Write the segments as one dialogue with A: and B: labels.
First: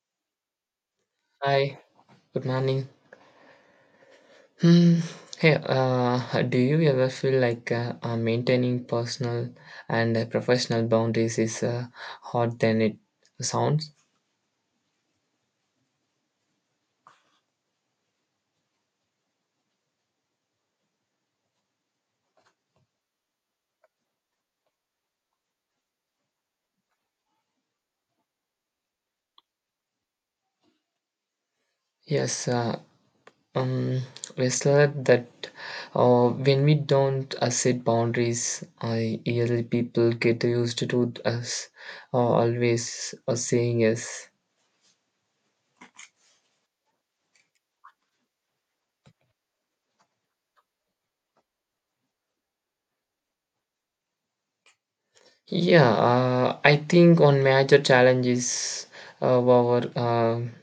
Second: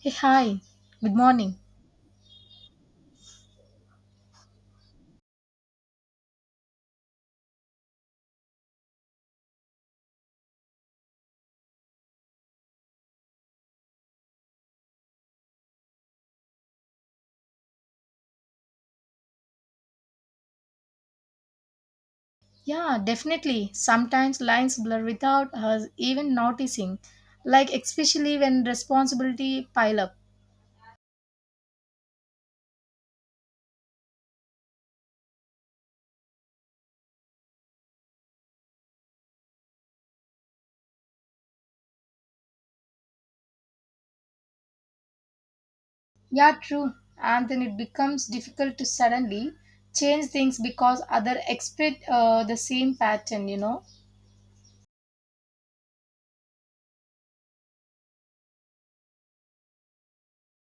A: Hey, hi. Good morning.
B: Hi, good morning. Hmm. Hey, do you ever feel like maintaining personal and professional boundaries is hard than it sounds?
A: Yeah, definitely. Sometimes lines blur without us even noticing, like especially when responsibility pile up.
B: Yes, uh, um, we said that when we don't set boundaries, usually people get used to us always saying yes.
A: Yeah, true. And then it becomes difficult to suddenly change things because other expect the same pattern, you know.
B: Yeah, I think one major challenge is our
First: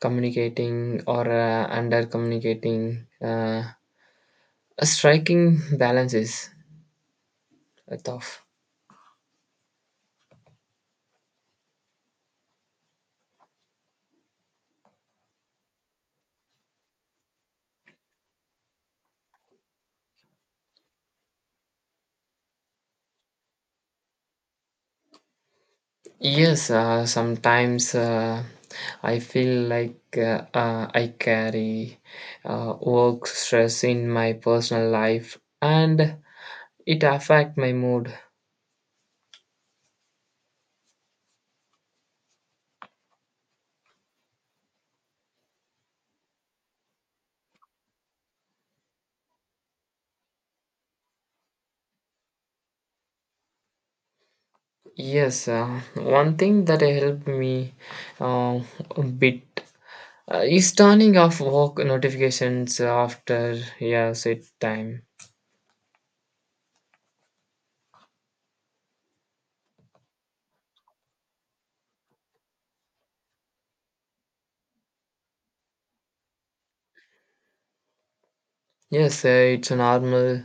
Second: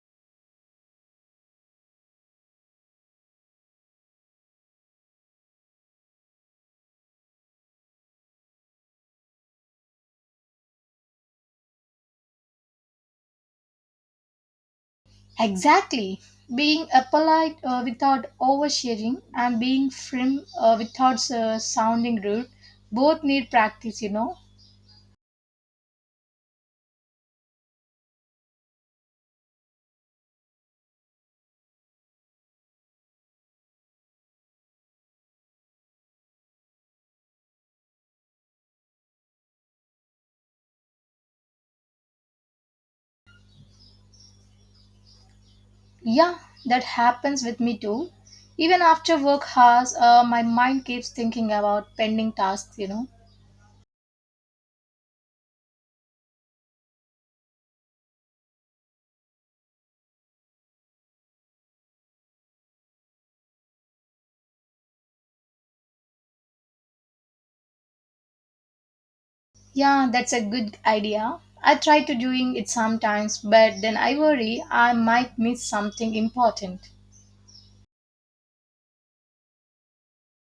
B: communicating or under communicating a striking balance is tough.
A: Exactly. Being polite without oversharing and being firm without sounding rude both need practice, you know.
B: Yes sometimes I feel like I carry work stress in my personal life and it affect my mood.
A: Yeah, that happens with me too. Even after work hours, my mind keeps thinking about pending tasks, you know.
B: Yes one thing that helped me uh, a bit is turning off work notifications after yeah set time.
A: Yeah, that's a good idea. I try to doing it sometimes, but then I worry I might miss something important.
B: Yes, it's normal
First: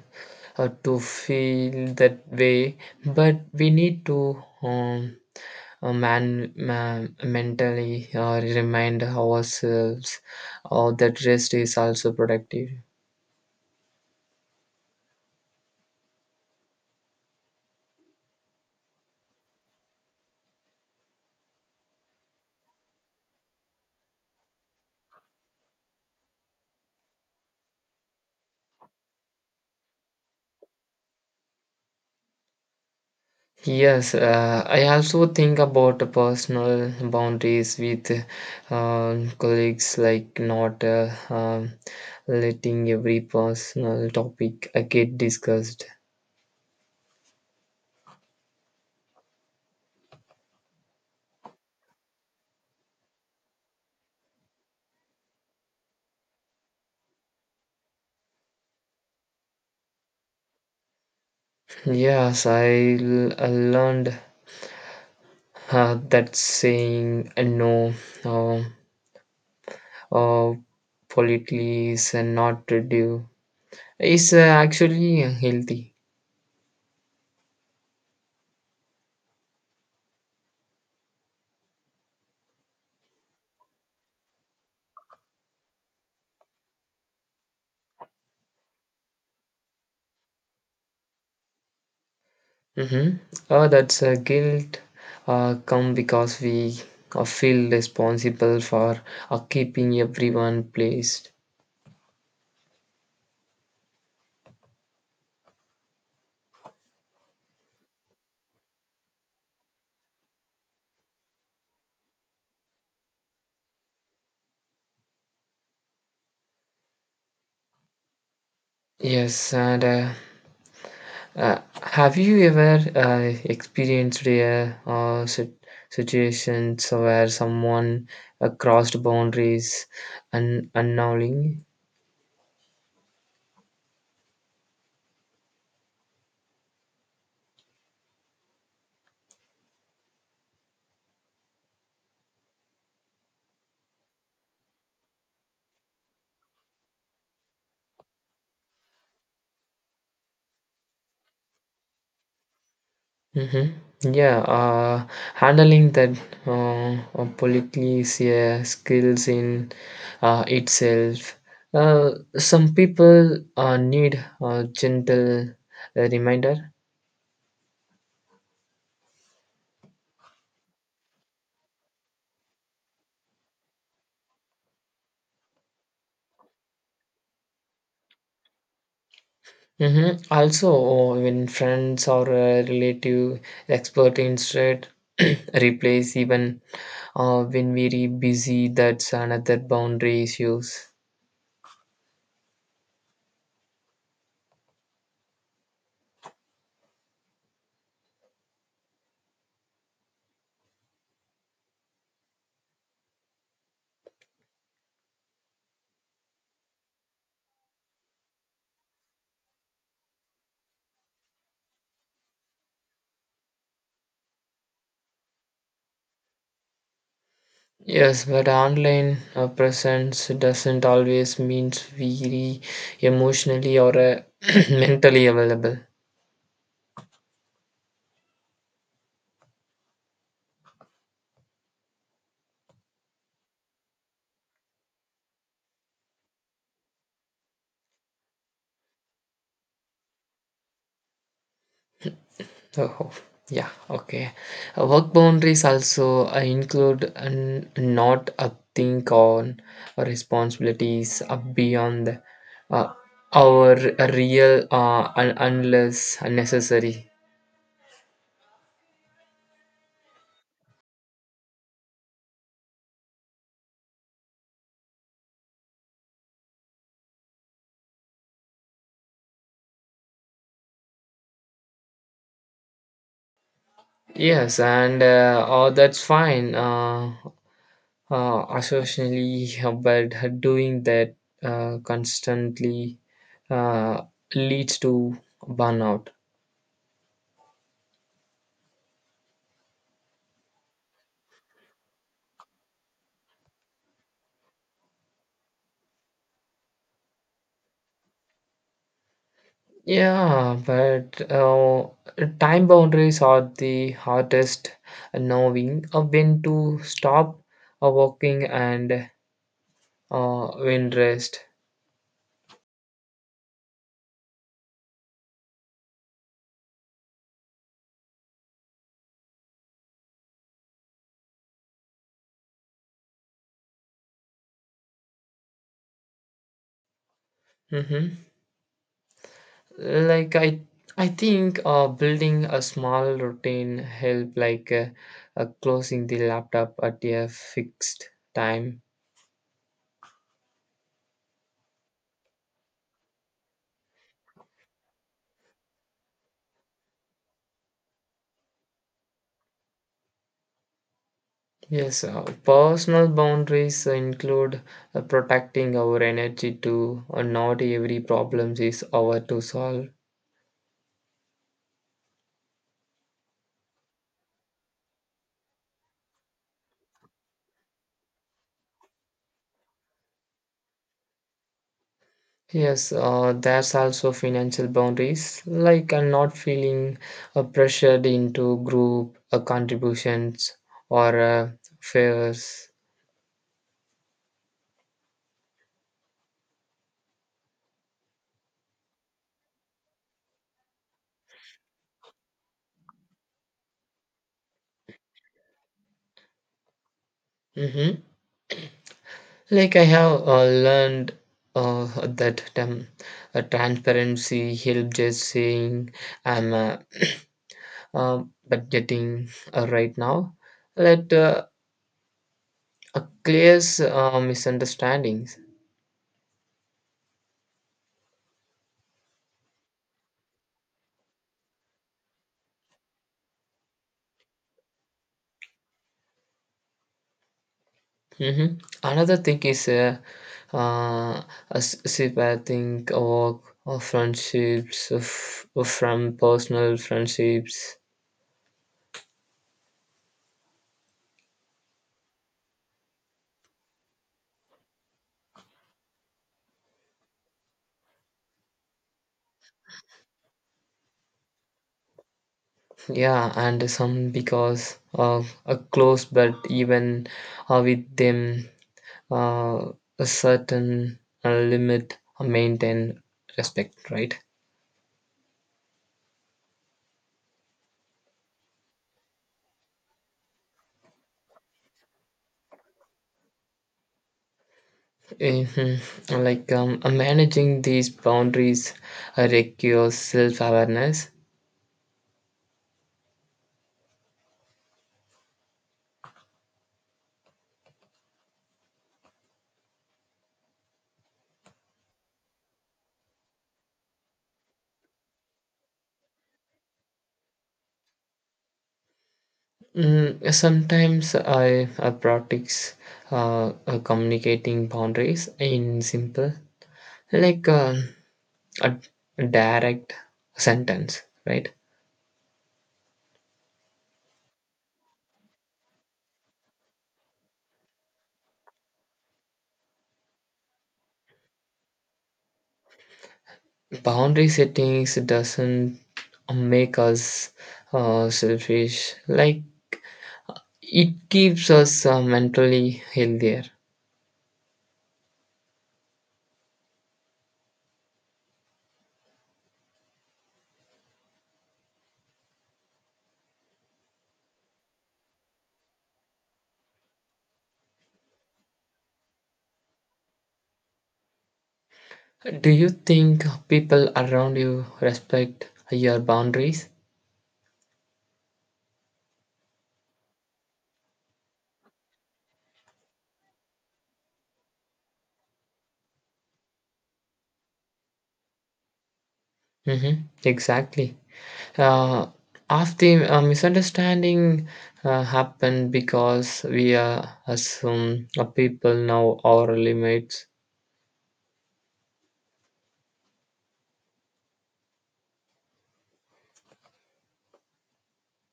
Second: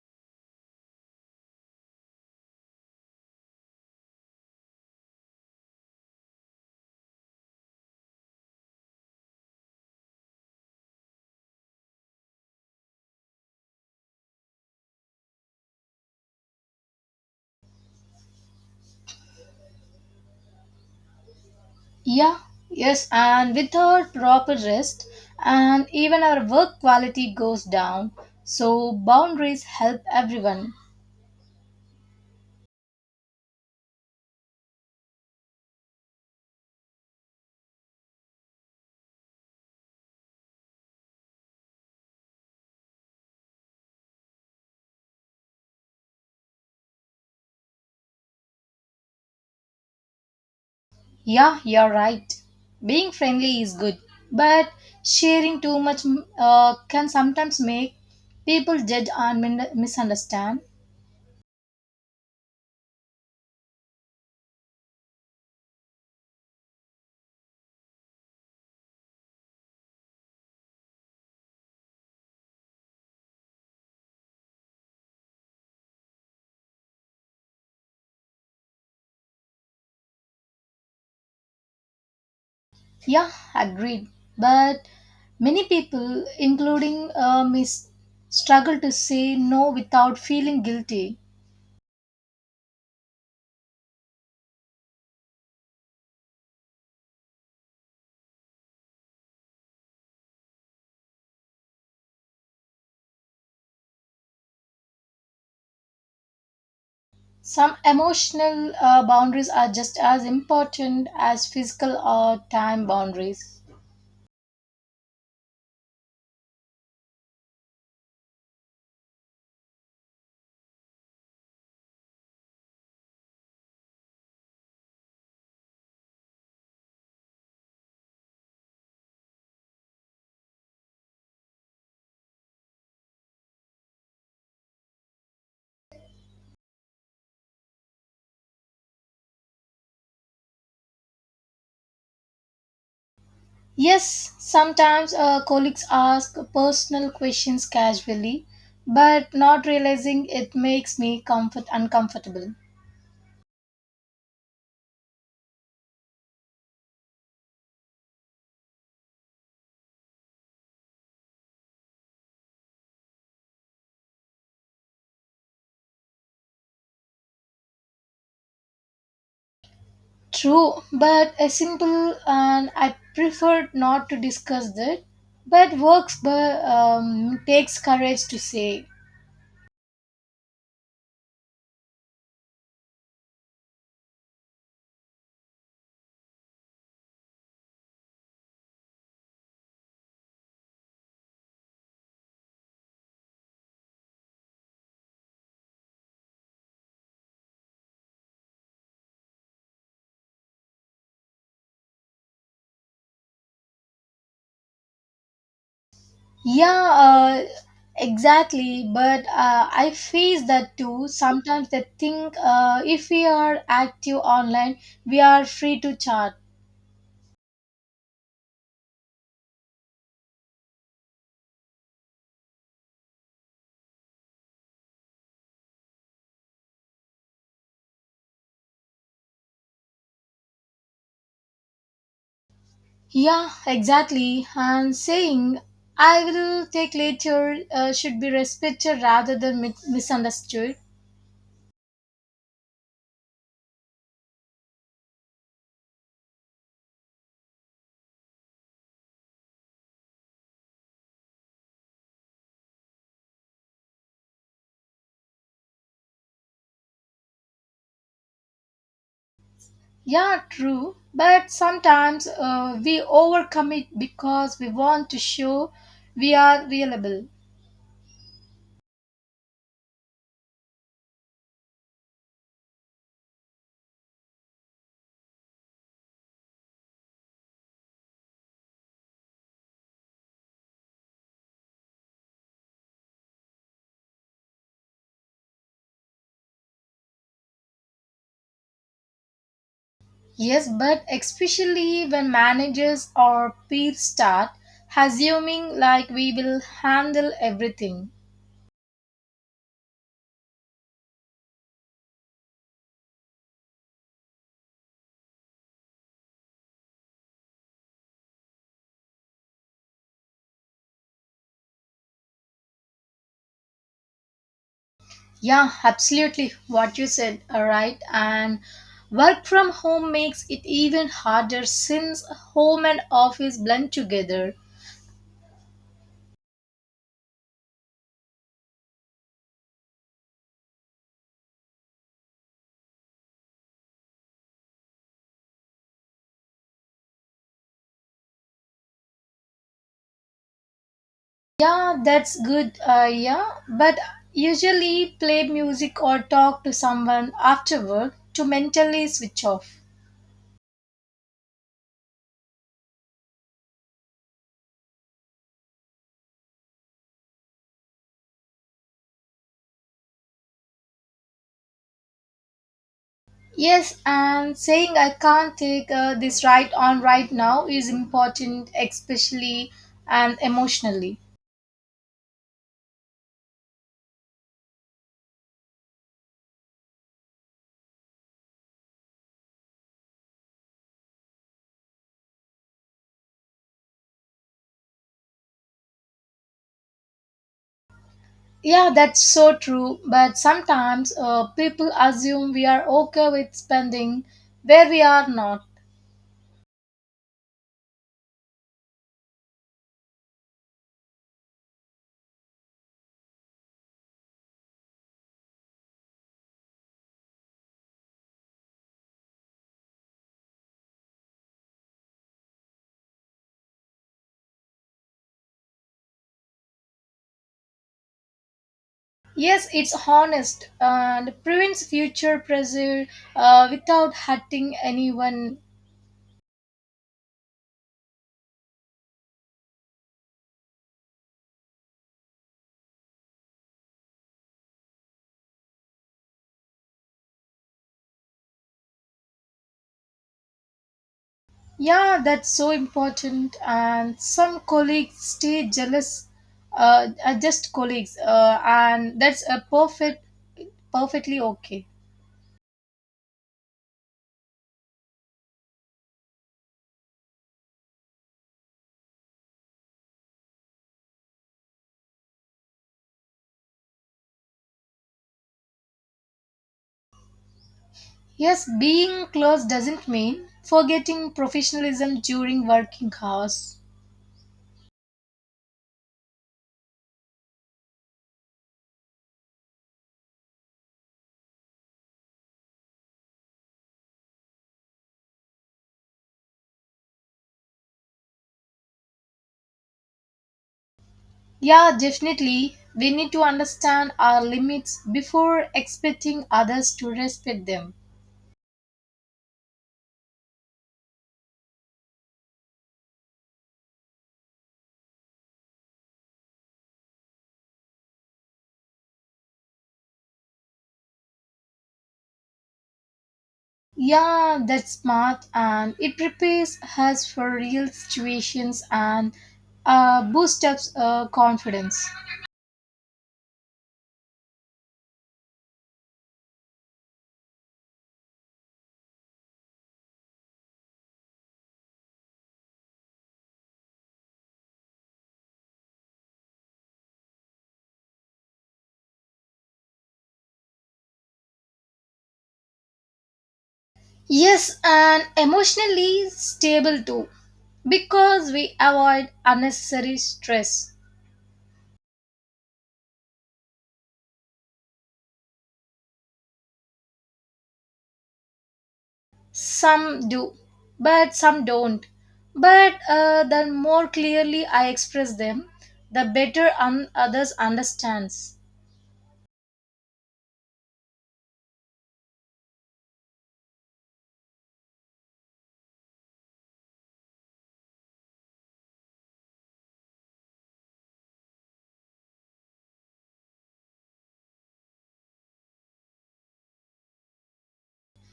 B: to feel that way, but we need to man, man mentally remind ourselves that rest is also productive.
A: Yeah, yes, and without proper rest, and even our work quality goes down. So boundaries help everyone.
B: Yes, I also think about the personal boundaries with colleagues, like not letting every personal topic get discussed.
A: Yeah, you're right. Being friendly is good, but sharing too much can sometimes make people judge and misunderstand.
B: Yes, I learned that's saying no, uh, uh, politely is not to do is actually healthy.
A: Yeah, agreed. But many people, including me, struggle to say no without feeling guilty.
B: Mm-hmm. That's guilt come because we feel responsible for keeping everyone placed.
A: Some emotional boundaries are just as important as physical or time boundaries.
B: Yes, and have you ever experienced a situations where someone crossed boundaries and unknowingly?
A: Yes, sometimes colleagues ask personal questions casually, but not realizing it makes me comfort uncomfortable.
B: Mhm. Yeah, handling that polyclesia skills in itself. Some people need a gentle reminder.
A: True, but a simple and I prefer not to discuss that. But works, but takes courage to say.
B: Mm-hmm. Also, when friends or a relative expert instead replace even when we're busy, that's another boundary issues.
A: Yeah, exactly. But I face that too. Sometimes they think if we are active online, we are free to chat.
B: Yes, but online presence doesn't always means very emotionally or mentally available.
A: Yeah, exactly. And saying I will take later should be respected rather than misunderstood.
B: Oh, yeah, okay. Work boundaries also include an, not a think on responsibilities beyond uh, our real unless necessary.
A: Yeah, true. But sometimes we overcommit because we want to show we are reliable.
B: Yes, and oh, that's fine. Associationally but doing that constantly uh, leads to burnout.
A: Yes, but especially when managers or peers start assuming like we will handle everything.
B: Yeah but time boundaries are the hardest, knowing when to stop working and when rest.
A: Yeah, absolutely. What you said, all right. And work from home makes it even harder since home and office blend together.
B: Hmm. Like I think building a small routine help like closing the laptop at a fixed time.
A: Yeah, that's good. Yeah, but usually play music or talk to someone after work to mentally switch off.
B: Yes, personal boundaries include protecting our energy too. Not every problem is our to solve.
A: Yes, and saying I can't take this right on right now is important, especially and emotionally.
B: Yes, there's also financial boundaries, like not feeling pressured into group contributions or favors.
A: Yeah, that's so true. But sometimes people assume we are okay with spending where we are not.
B: Hmm. Like I have learned that transparency helps, just saying I'm but getting right now that clears misunderstandings.
A: Yes, it's honest and prevents future pressure without hurting anyone.
B: Hmm. Another thing is uh, a sympathetic or, of friendships of, from personal friendships.
A: Yeah, that's so important. And some colleagues stay jealous, are just colleagues, and that's a perfect, perfectly okay.
B: Yeah, and some because of a close, but even with them, uh, a certain limit maintain respect, right?
A: Yes, being close doesn't mean forgetting professionalism during working hours.
B: Mm-hmm. Like managing these boundaries requires self awareness.
A: Yeah, definitely. We need to understand our limits before expecting others to respect them.
B: Mm, sometimes I practice communicating boundaries in simple, like a direct sentence, right?
A: Yeah, that's smart and it prepares us for real situations and boosts up confidence.
B: Boundary settings doesn't make us selfish, like it keeps us mentally healthier.
A: Yes, and emotionally stable too because we avoid unnecessary stress.
B: Do you think people around you respect your boundaries?
A: Some do, but some don't. But the more clearly I express them, the better others understands.
B: Hmm. Exactly. Uh, after misunderstanding happened because we assume people know our limits.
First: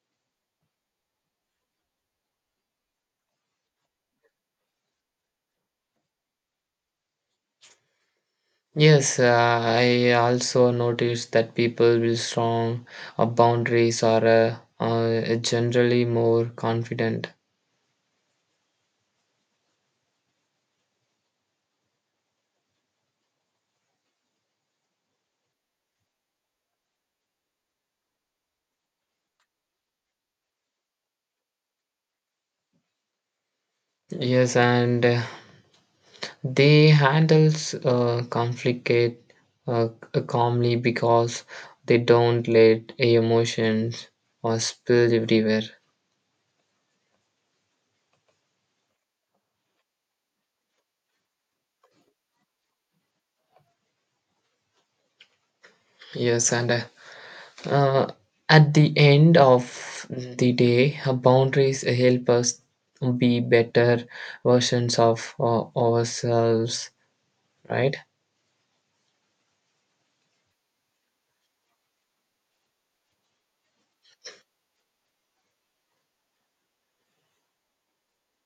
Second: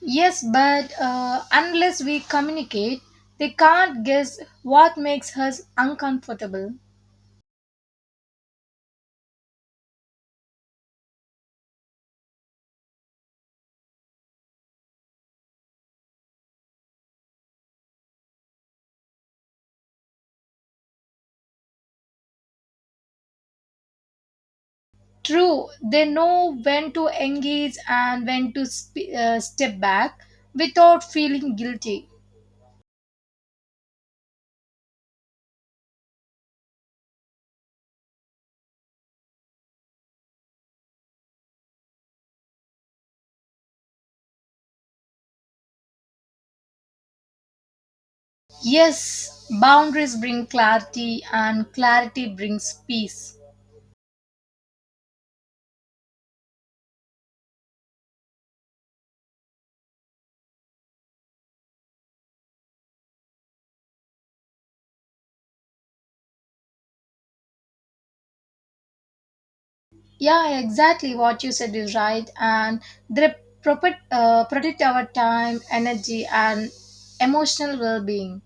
A: Yes, but unless we communicate, they can't guess what makes us uncomfortable.
B: Yes, I also noticed that people with strong boundaries are generally more confident.
A: True, they know when to engage and when to step back without feeling guilty.
B: Yes, and they handles conflict uh, calmly because they don't let emotions or spill everywhere.
A: Yes, boundaries bring clarity and clarity brings peace.
B: Yes, and uh, at the end of the day, boundaries help us be better versions of ourselves, right?
A: Yeah, exactly what you said is right, and they protect, protect our time, energy, and emotional well being.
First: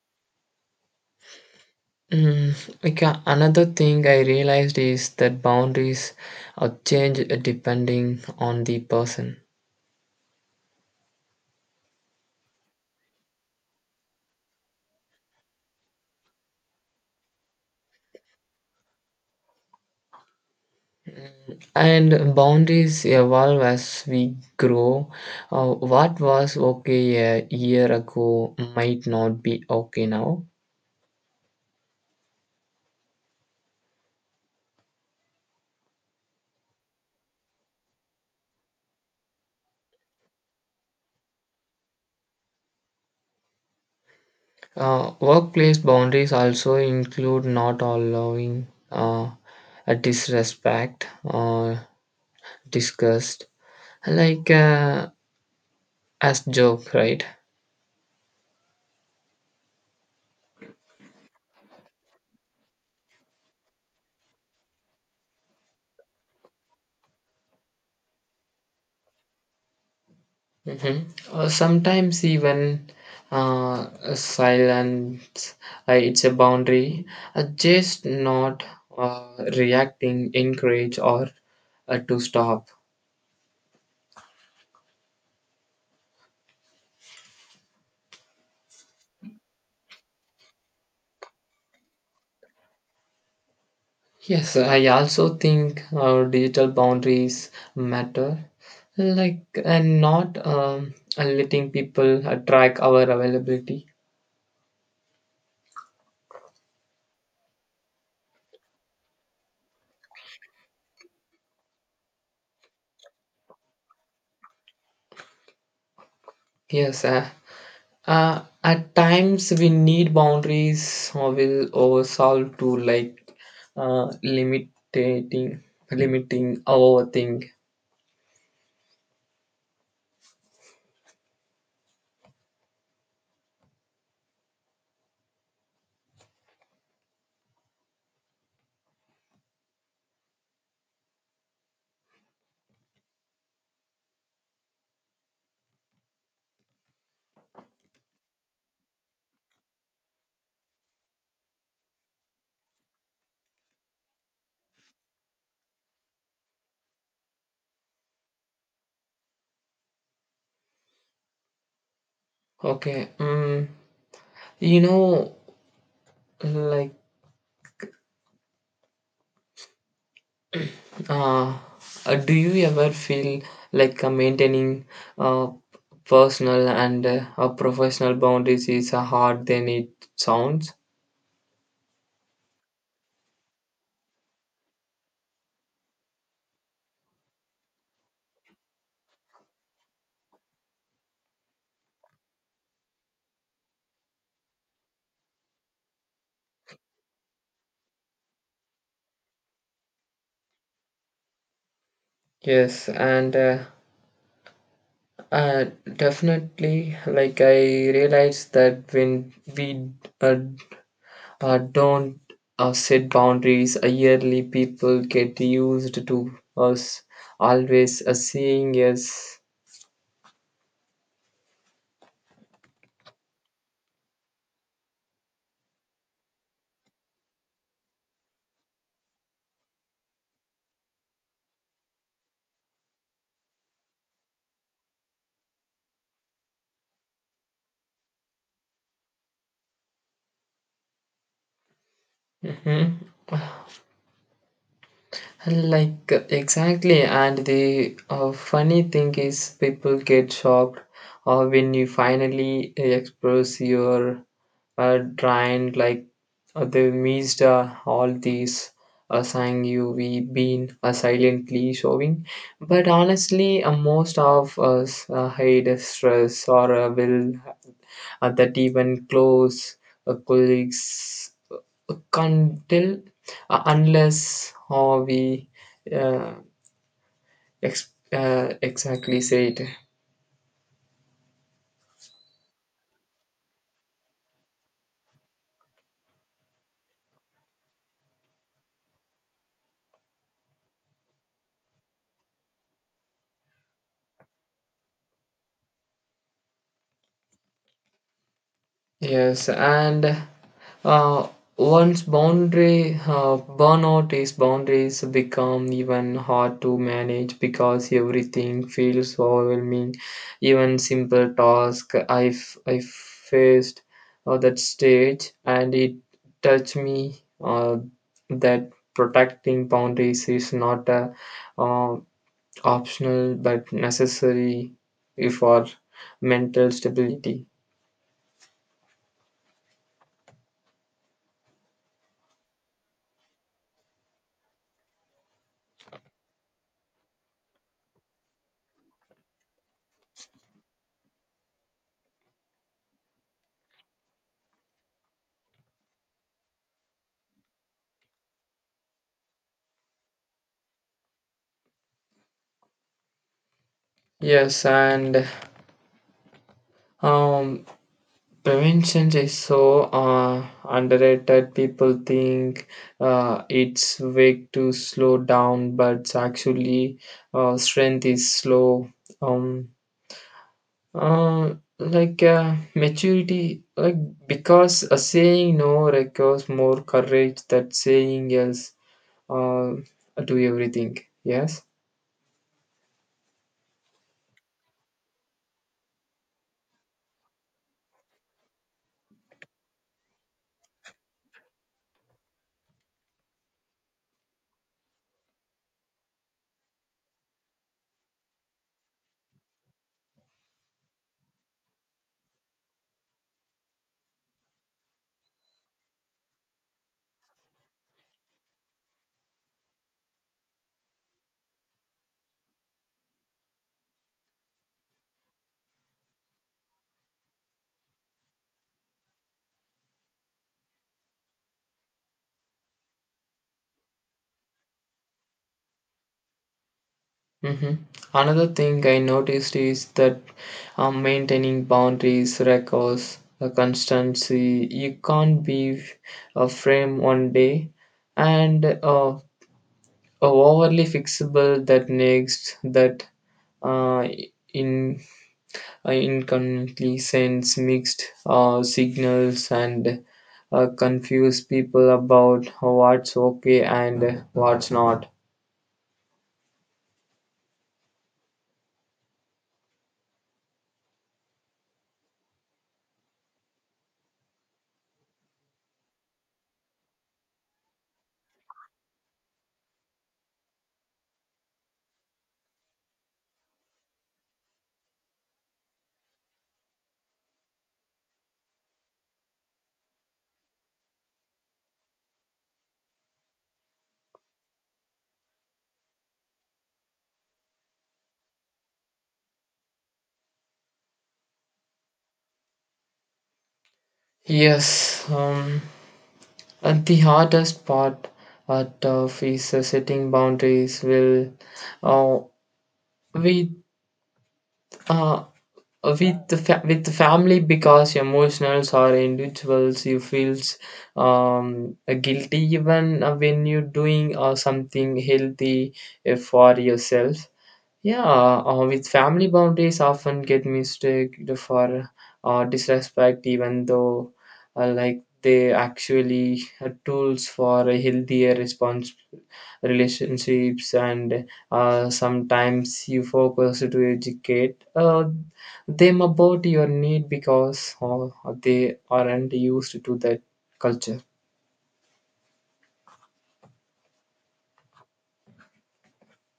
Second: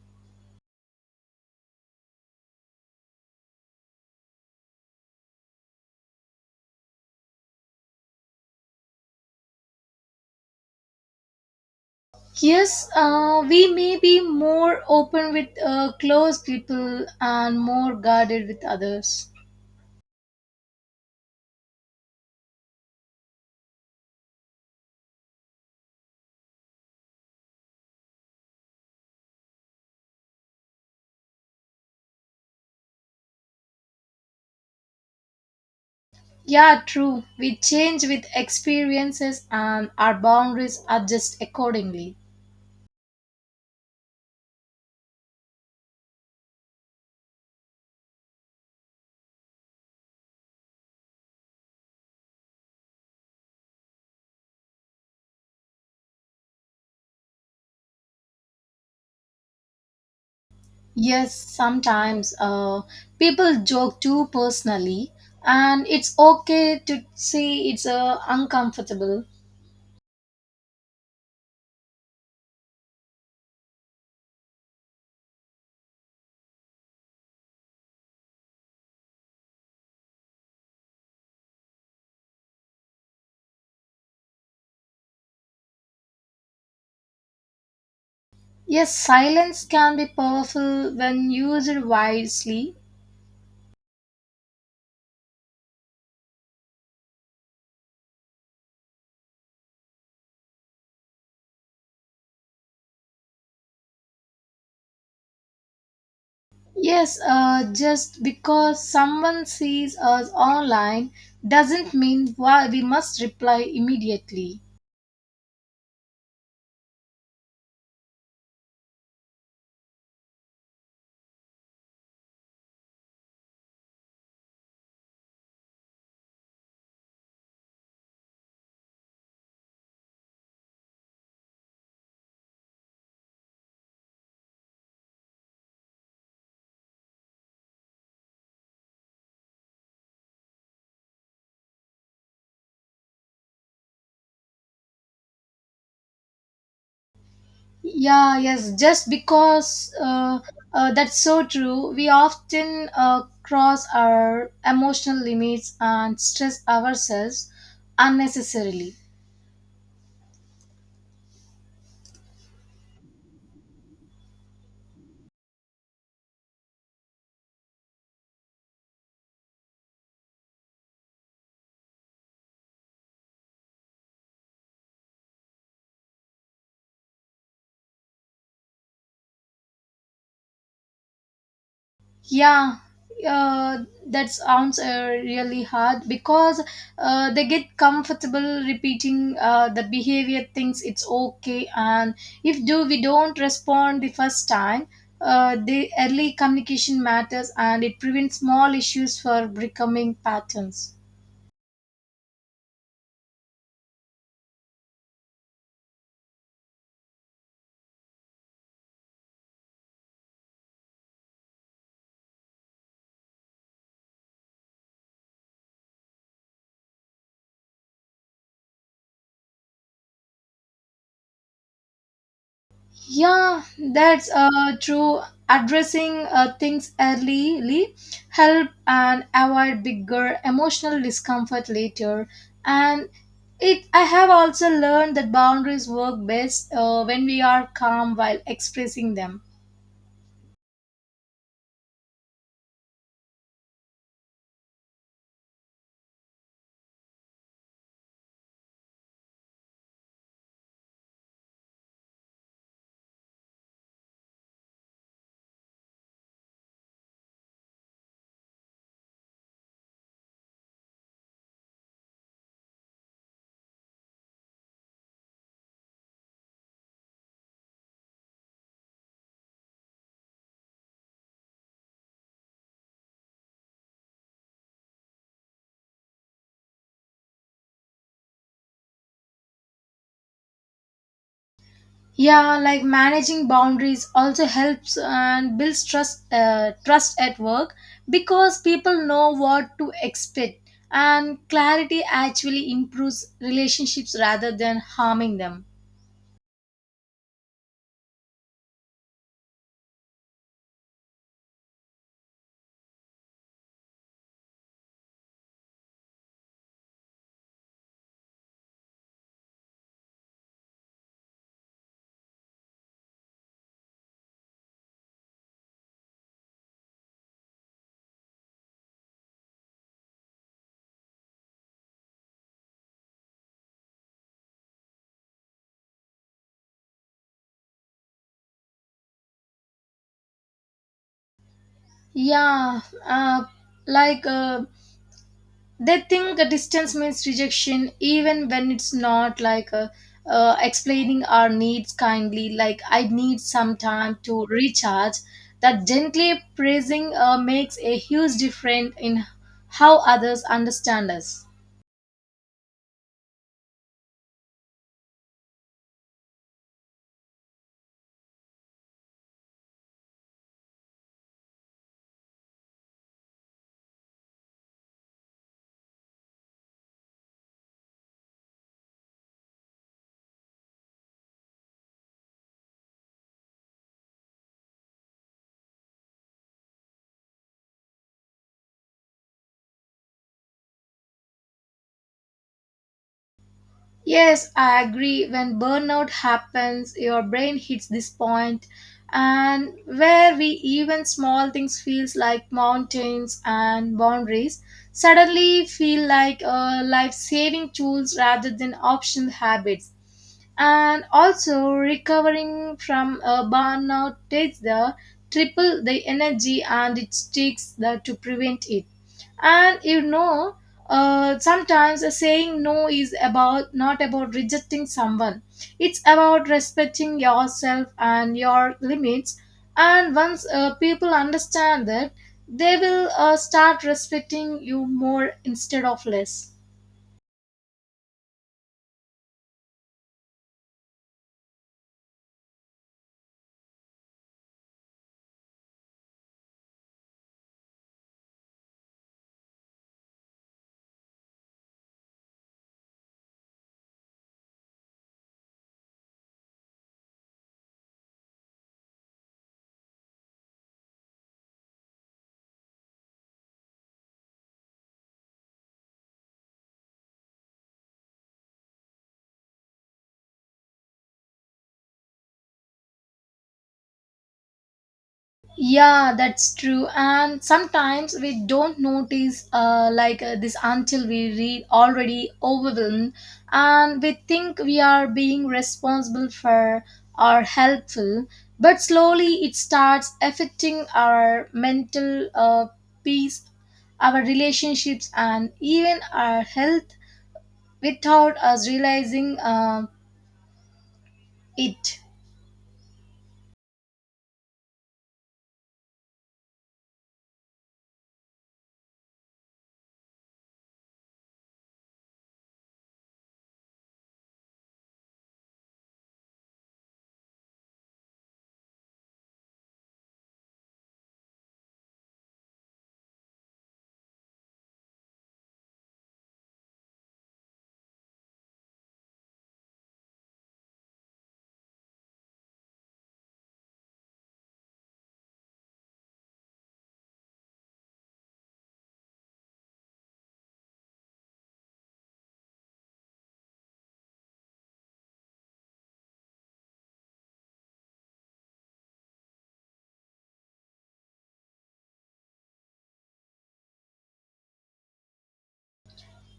B: Mm, like another thing I realized is that boundaries change depending on the person.
A: Yes, we may be more open with close people and more guarded with others.
B: And boundaries evolve as we grow. What was okay a year ago might not be okay now.
A: Yeah, true. We change with experiences and our boundaries adjust accordingly.
B: Workplace boundaries also include not allowing uh, a disrespect or disgust, like as joke, right?
A: Yes, sometimes people joke too personally, and it's okay to say it's uncomfortable.
B: Mhm. Or sometimes even silence, it's a boundary. Just not uh, reacting, encourage, or to stop.
A: Yes, silence can be powerful when used wisely.
B: Yes, I also think digital boundaries matter. Like, and not letting people track our availability.
A: Yes, just because someone sees us online doesn't mean why we must reply immediately.
B: Yes, uh, at times we need boundaries or will oversolve to, like, uh, limiting limiting our thing.
A: Yeah, yes, just because that's so true. We often cross our emotional limits and stress ourselves unnecessarily.
B: Okay. You know, like uh, do you ever feel like maintaining uh, personal and professional boundaries is hard than it sounds?
A: Yeah, uh, that sounds really hard because they get comfortable repeating the behavior thinks it's okay, and if do we don't respond the first time, the early communication matters and it prevents small issues for becoming patterns.
B: Yes, and uh, definitely, like I realized that when we uh, don't set boundaries. Yearly people get used to us always seeing us.
A: Yeah, that's true. Addressing things early help and avoid bigger emotional discomfort later. And it, I have also learned that boundaries work best when we are calm while expressing them.
B: Mhm. Like exactly, and the funny thing is, people get shocked when you finally express your drained, like they missed all these saying you we been silently showing, but honestly most of us hide the stress or will that even close colleagues can't tell unless how we uh, exactly say it.
A: Yeah, like managing boundaries also helps and builds trust trust at work because people know what to expect and clarity actually improves relationships rather than harming them.
B: Yes, and uh, once boundary burnout is, boundaries become even hard to manage because everything feels overwhelming. Even simple task I faced that stage, and it touched me that protecting boundaries is not a, uh, optional but necessary for mental stability.
A: Yeah, like they think a distance means rejection even when it's not like a, explaining our needs kindly like I need some time to recharge that gently praising makes a huge difference in how others understand us.
B: Yes, and Um, prevention is so underrated. People think it's weak to slow down, but actually, strength is slow. Um, uh, like maturity, like because a saying no requires more courage than saying yes uh, to everything. Yes.
A: Yes, I agree. When burnout happens, your brain hits this point and where we even small things feels like mountains and boundaries suddenly feel like life-saving tools rather than optional habits. And also recovering from a burnout takes the triple the energy and it takes the to prevent it, and you know, sometimes a saying no is about not about rejecting someone. It's about respecting yourself and your limits, and once people understand that, they will start respecting you more instead of less.
B: Hmm. Another thing I noticed is that maintaining boundaries requires a constancy. You can't be a frame one day and overly fixable that next that uh, in inconveniently sends mixed signals and confuse people about what's okay and what's not.
A: Yeah, that's true. And sometimes we don't notice this until we read already overwhelmed, and we think we are being responsible for or helpful. But slowly it starts affecting our mental peace, our relationships, and even our health without us realizing it.
B: Yes. And the hardest part of is setting boundaries will uh, with uh, with the with the family, because emotionals or individuals you feels guilty even when you're doing something healthy for yourself. Yeah, with family, boundaries often get mistaken for disrespect, even though like they actually are tools for a healthier response relationships, and sometimes you focus to educate them about your need because they aren't used to that culture.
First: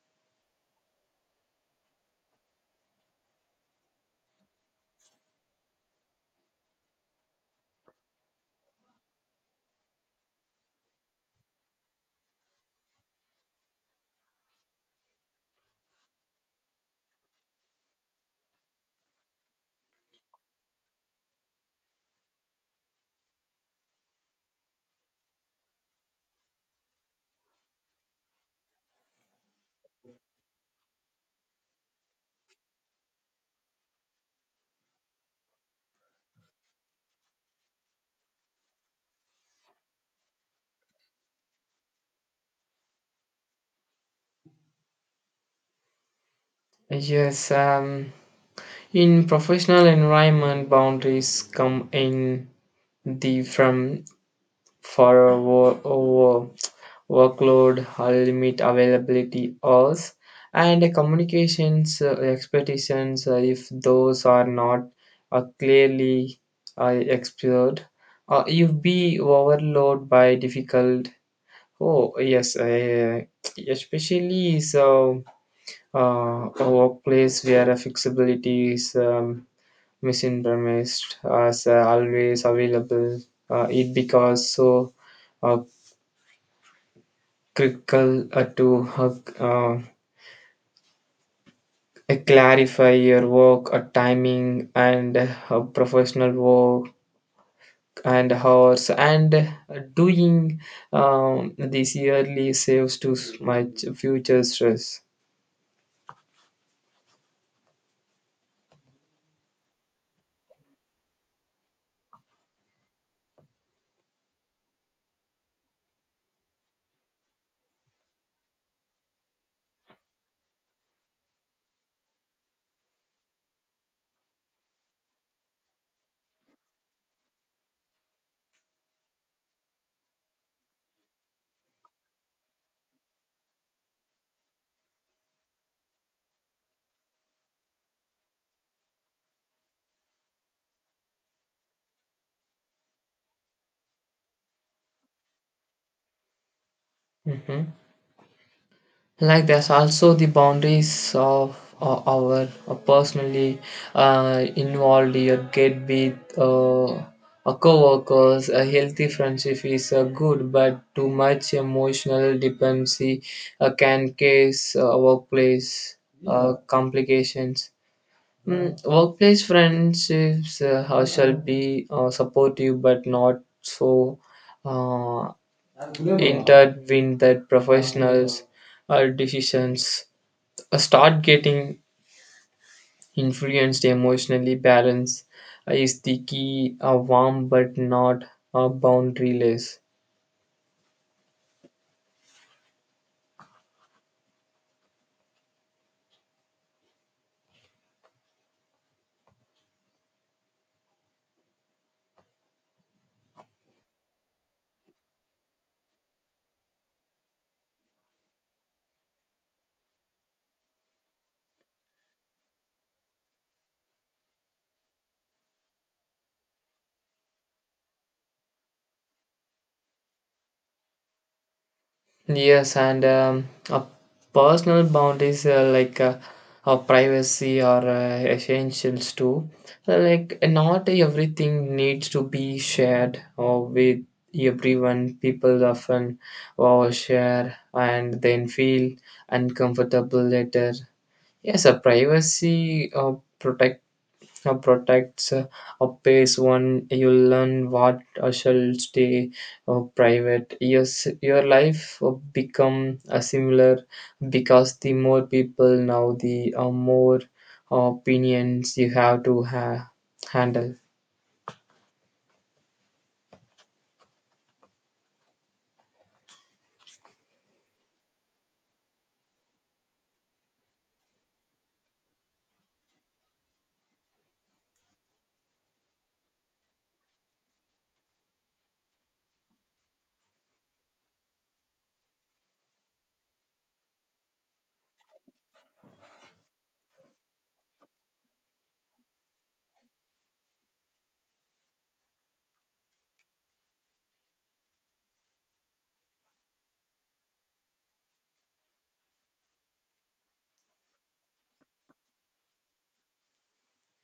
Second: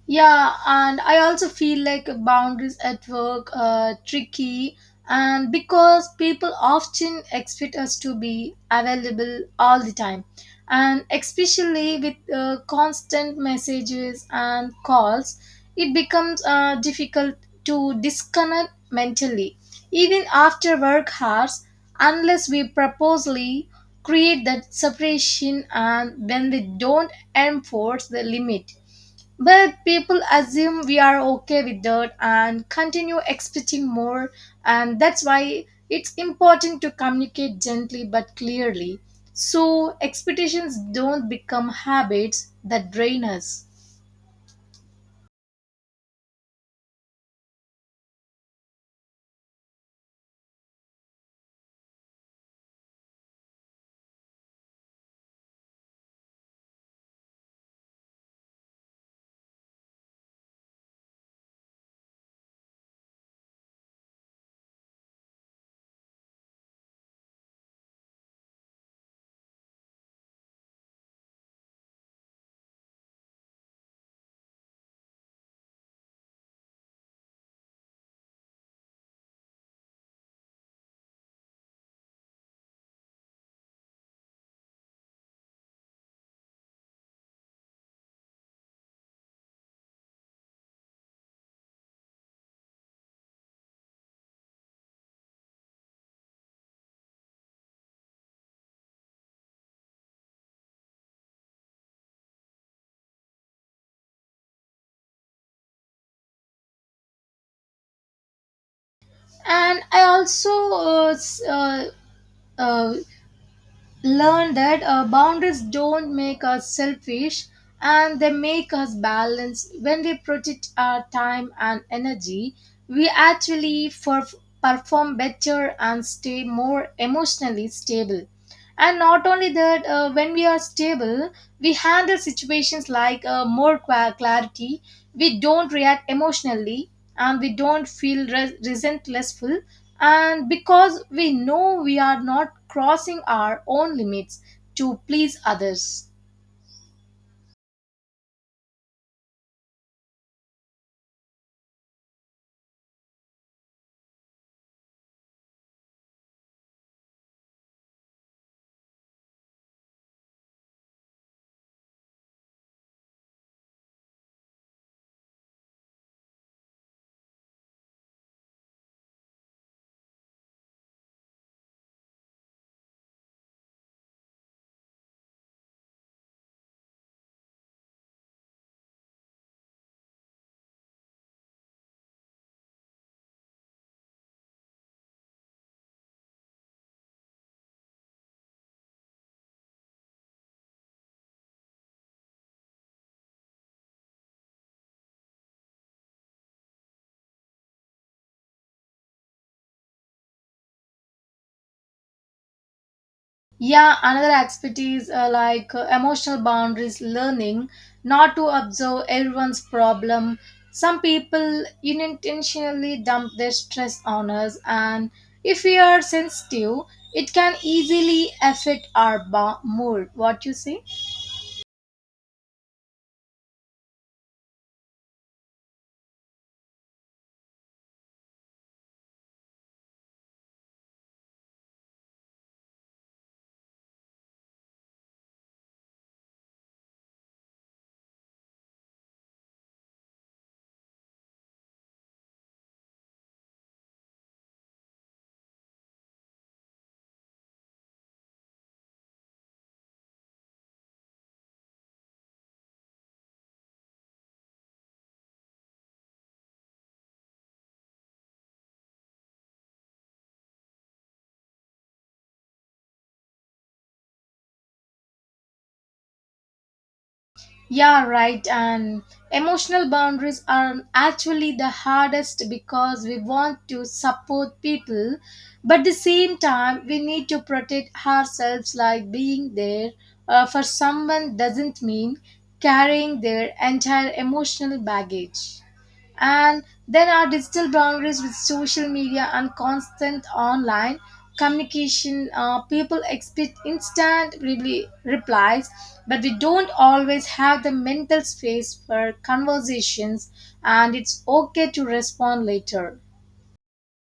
A: Yeah, and I also feel like boundaries at work are tricky, and because people often expect us to be available all the time, and especially with constant messages and calls, it becomes difficult to disconnect mentally, even after work hours, unless we purposely create that separation, and when we don't enforce the limit but people assume we are okay with that and continue expecting more, and that's why it's important to communicate gently but clearly so expectations don't become habits that drain us.
B: Yes, in professional environment, boundaries come in the from for a workload, a limit availability hours, and a communications expectations. Uh, if those are not clearly explored, you be overloaded by difficult. Oh yes, especially so a workplace where flexibility is misintermissed as always available. It becomes so uh, critical to uh, clarify your work, timing, and professional work and hours, and doing this yearly saves to much future stress.
A: And I also uh, learn that boundaries don't make us selfish and they make us balanced. When we protect our time and energy, we actually perform better and stay more emotionally stable. And not only that, when we are stable, we handle situations like more clarity, we don't react emotionally, and we don't feel resentlessful, and because we know we are not crossing our own limits to please others.
B: Mhm. Like there's also the boundaries of our personally involved your get with a co-workers. A healthy friendship is good, but too much emotional dependency can cause workplace complications. Mm, workplace friendships shall be supportive but not so uh, intertwined that professionals decisions start getting influenced emotionally. Balance is the key. A warm but not boundaryless.
A: Yeah, another aspect is emotional boundaries, learning not to observe everyone's problem. Some people unintentionally dump their stress on us, and if we are sensitive it can easily affect our mood, what you say.
B: Yes, and a personal boundaries privacy or essentials too. Like not everything needs to be shared or with everyone. People often overshare and then feel uncomfortable later. Yes, a privacy protect protects a pace one you learn what shall stay private. Yes, your life become similar because the more people now the more opinions you have to handle.
A: Yeah, right. And emotional boundaries are actually the hardest because we want to support people, but at the same time, we need to protect ourselves. Like being there for someone doesn't mean carrying their entire emotional baggage. And then our digital boundaries with social media and constant online communication. People expect instant replies, but we don't always have the mental space for conversations, and it's okay to respond later.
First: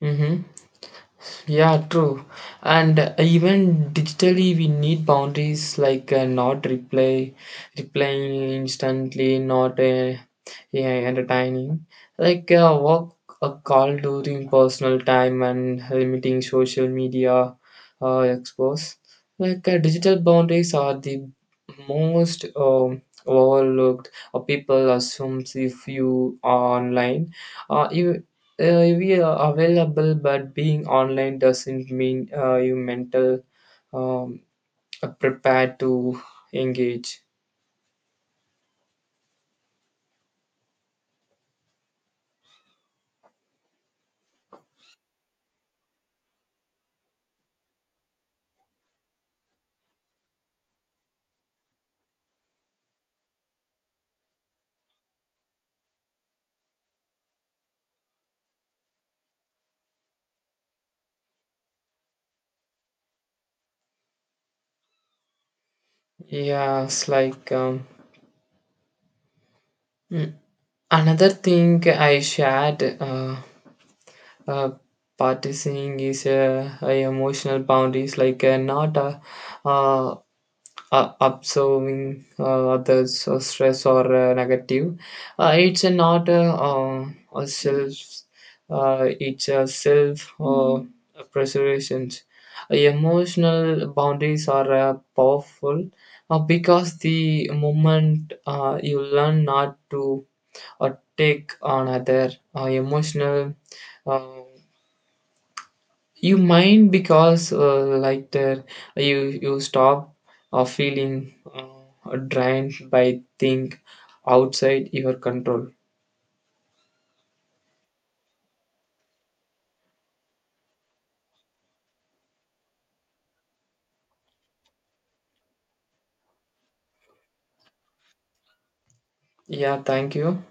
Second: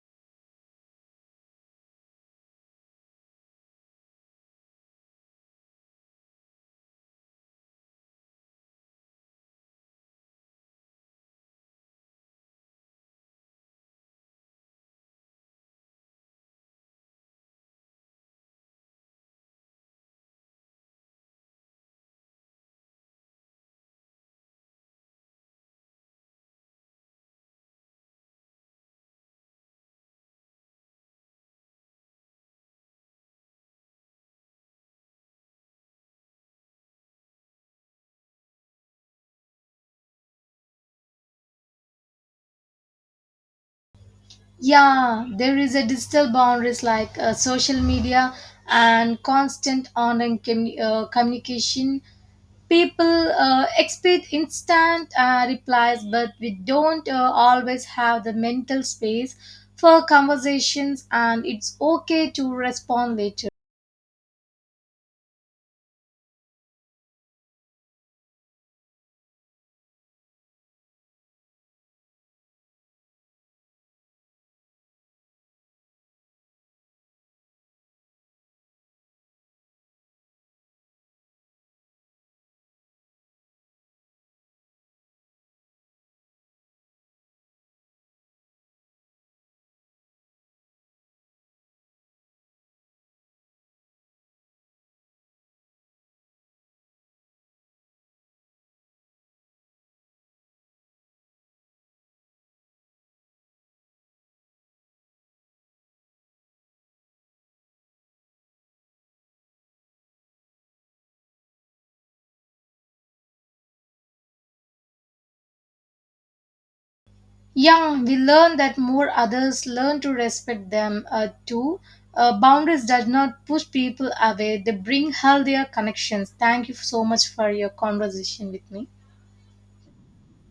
B: Mm-hmm. Yeah, true. And even digitally, we need boundaries like not reply, replying instantly, not yeah, entertaining. Like work a call during personal time and limiting social media expose. Like digital boundaries are the most overlooked. Or people assumes if you are online, you. We are available, but being online doesn't mean you mental um, prepared to engage.
A: Yeah, there is a digital boundaries like social media and constant online communication. People expect instant replies, but we don't always have the mental space for conversations, and it's okay to respond later.
B: Yeah, it's like mm, another thing I shared uh, practicing is emotional boundaries, like not uh, observing others or stress or negative. It's not a self, it's a self preservation. Emotional boundaries are powerful because the moment you learn not to or take on other emotional uh, you mind because like there you you stop feeling drained by thing outside your control.
A: Young, we learn that more others learn to respect them too. Boundaries does not push people away; they bring healthier connections. Thank you so much for your conversation with me.
B: Yeah, thank you.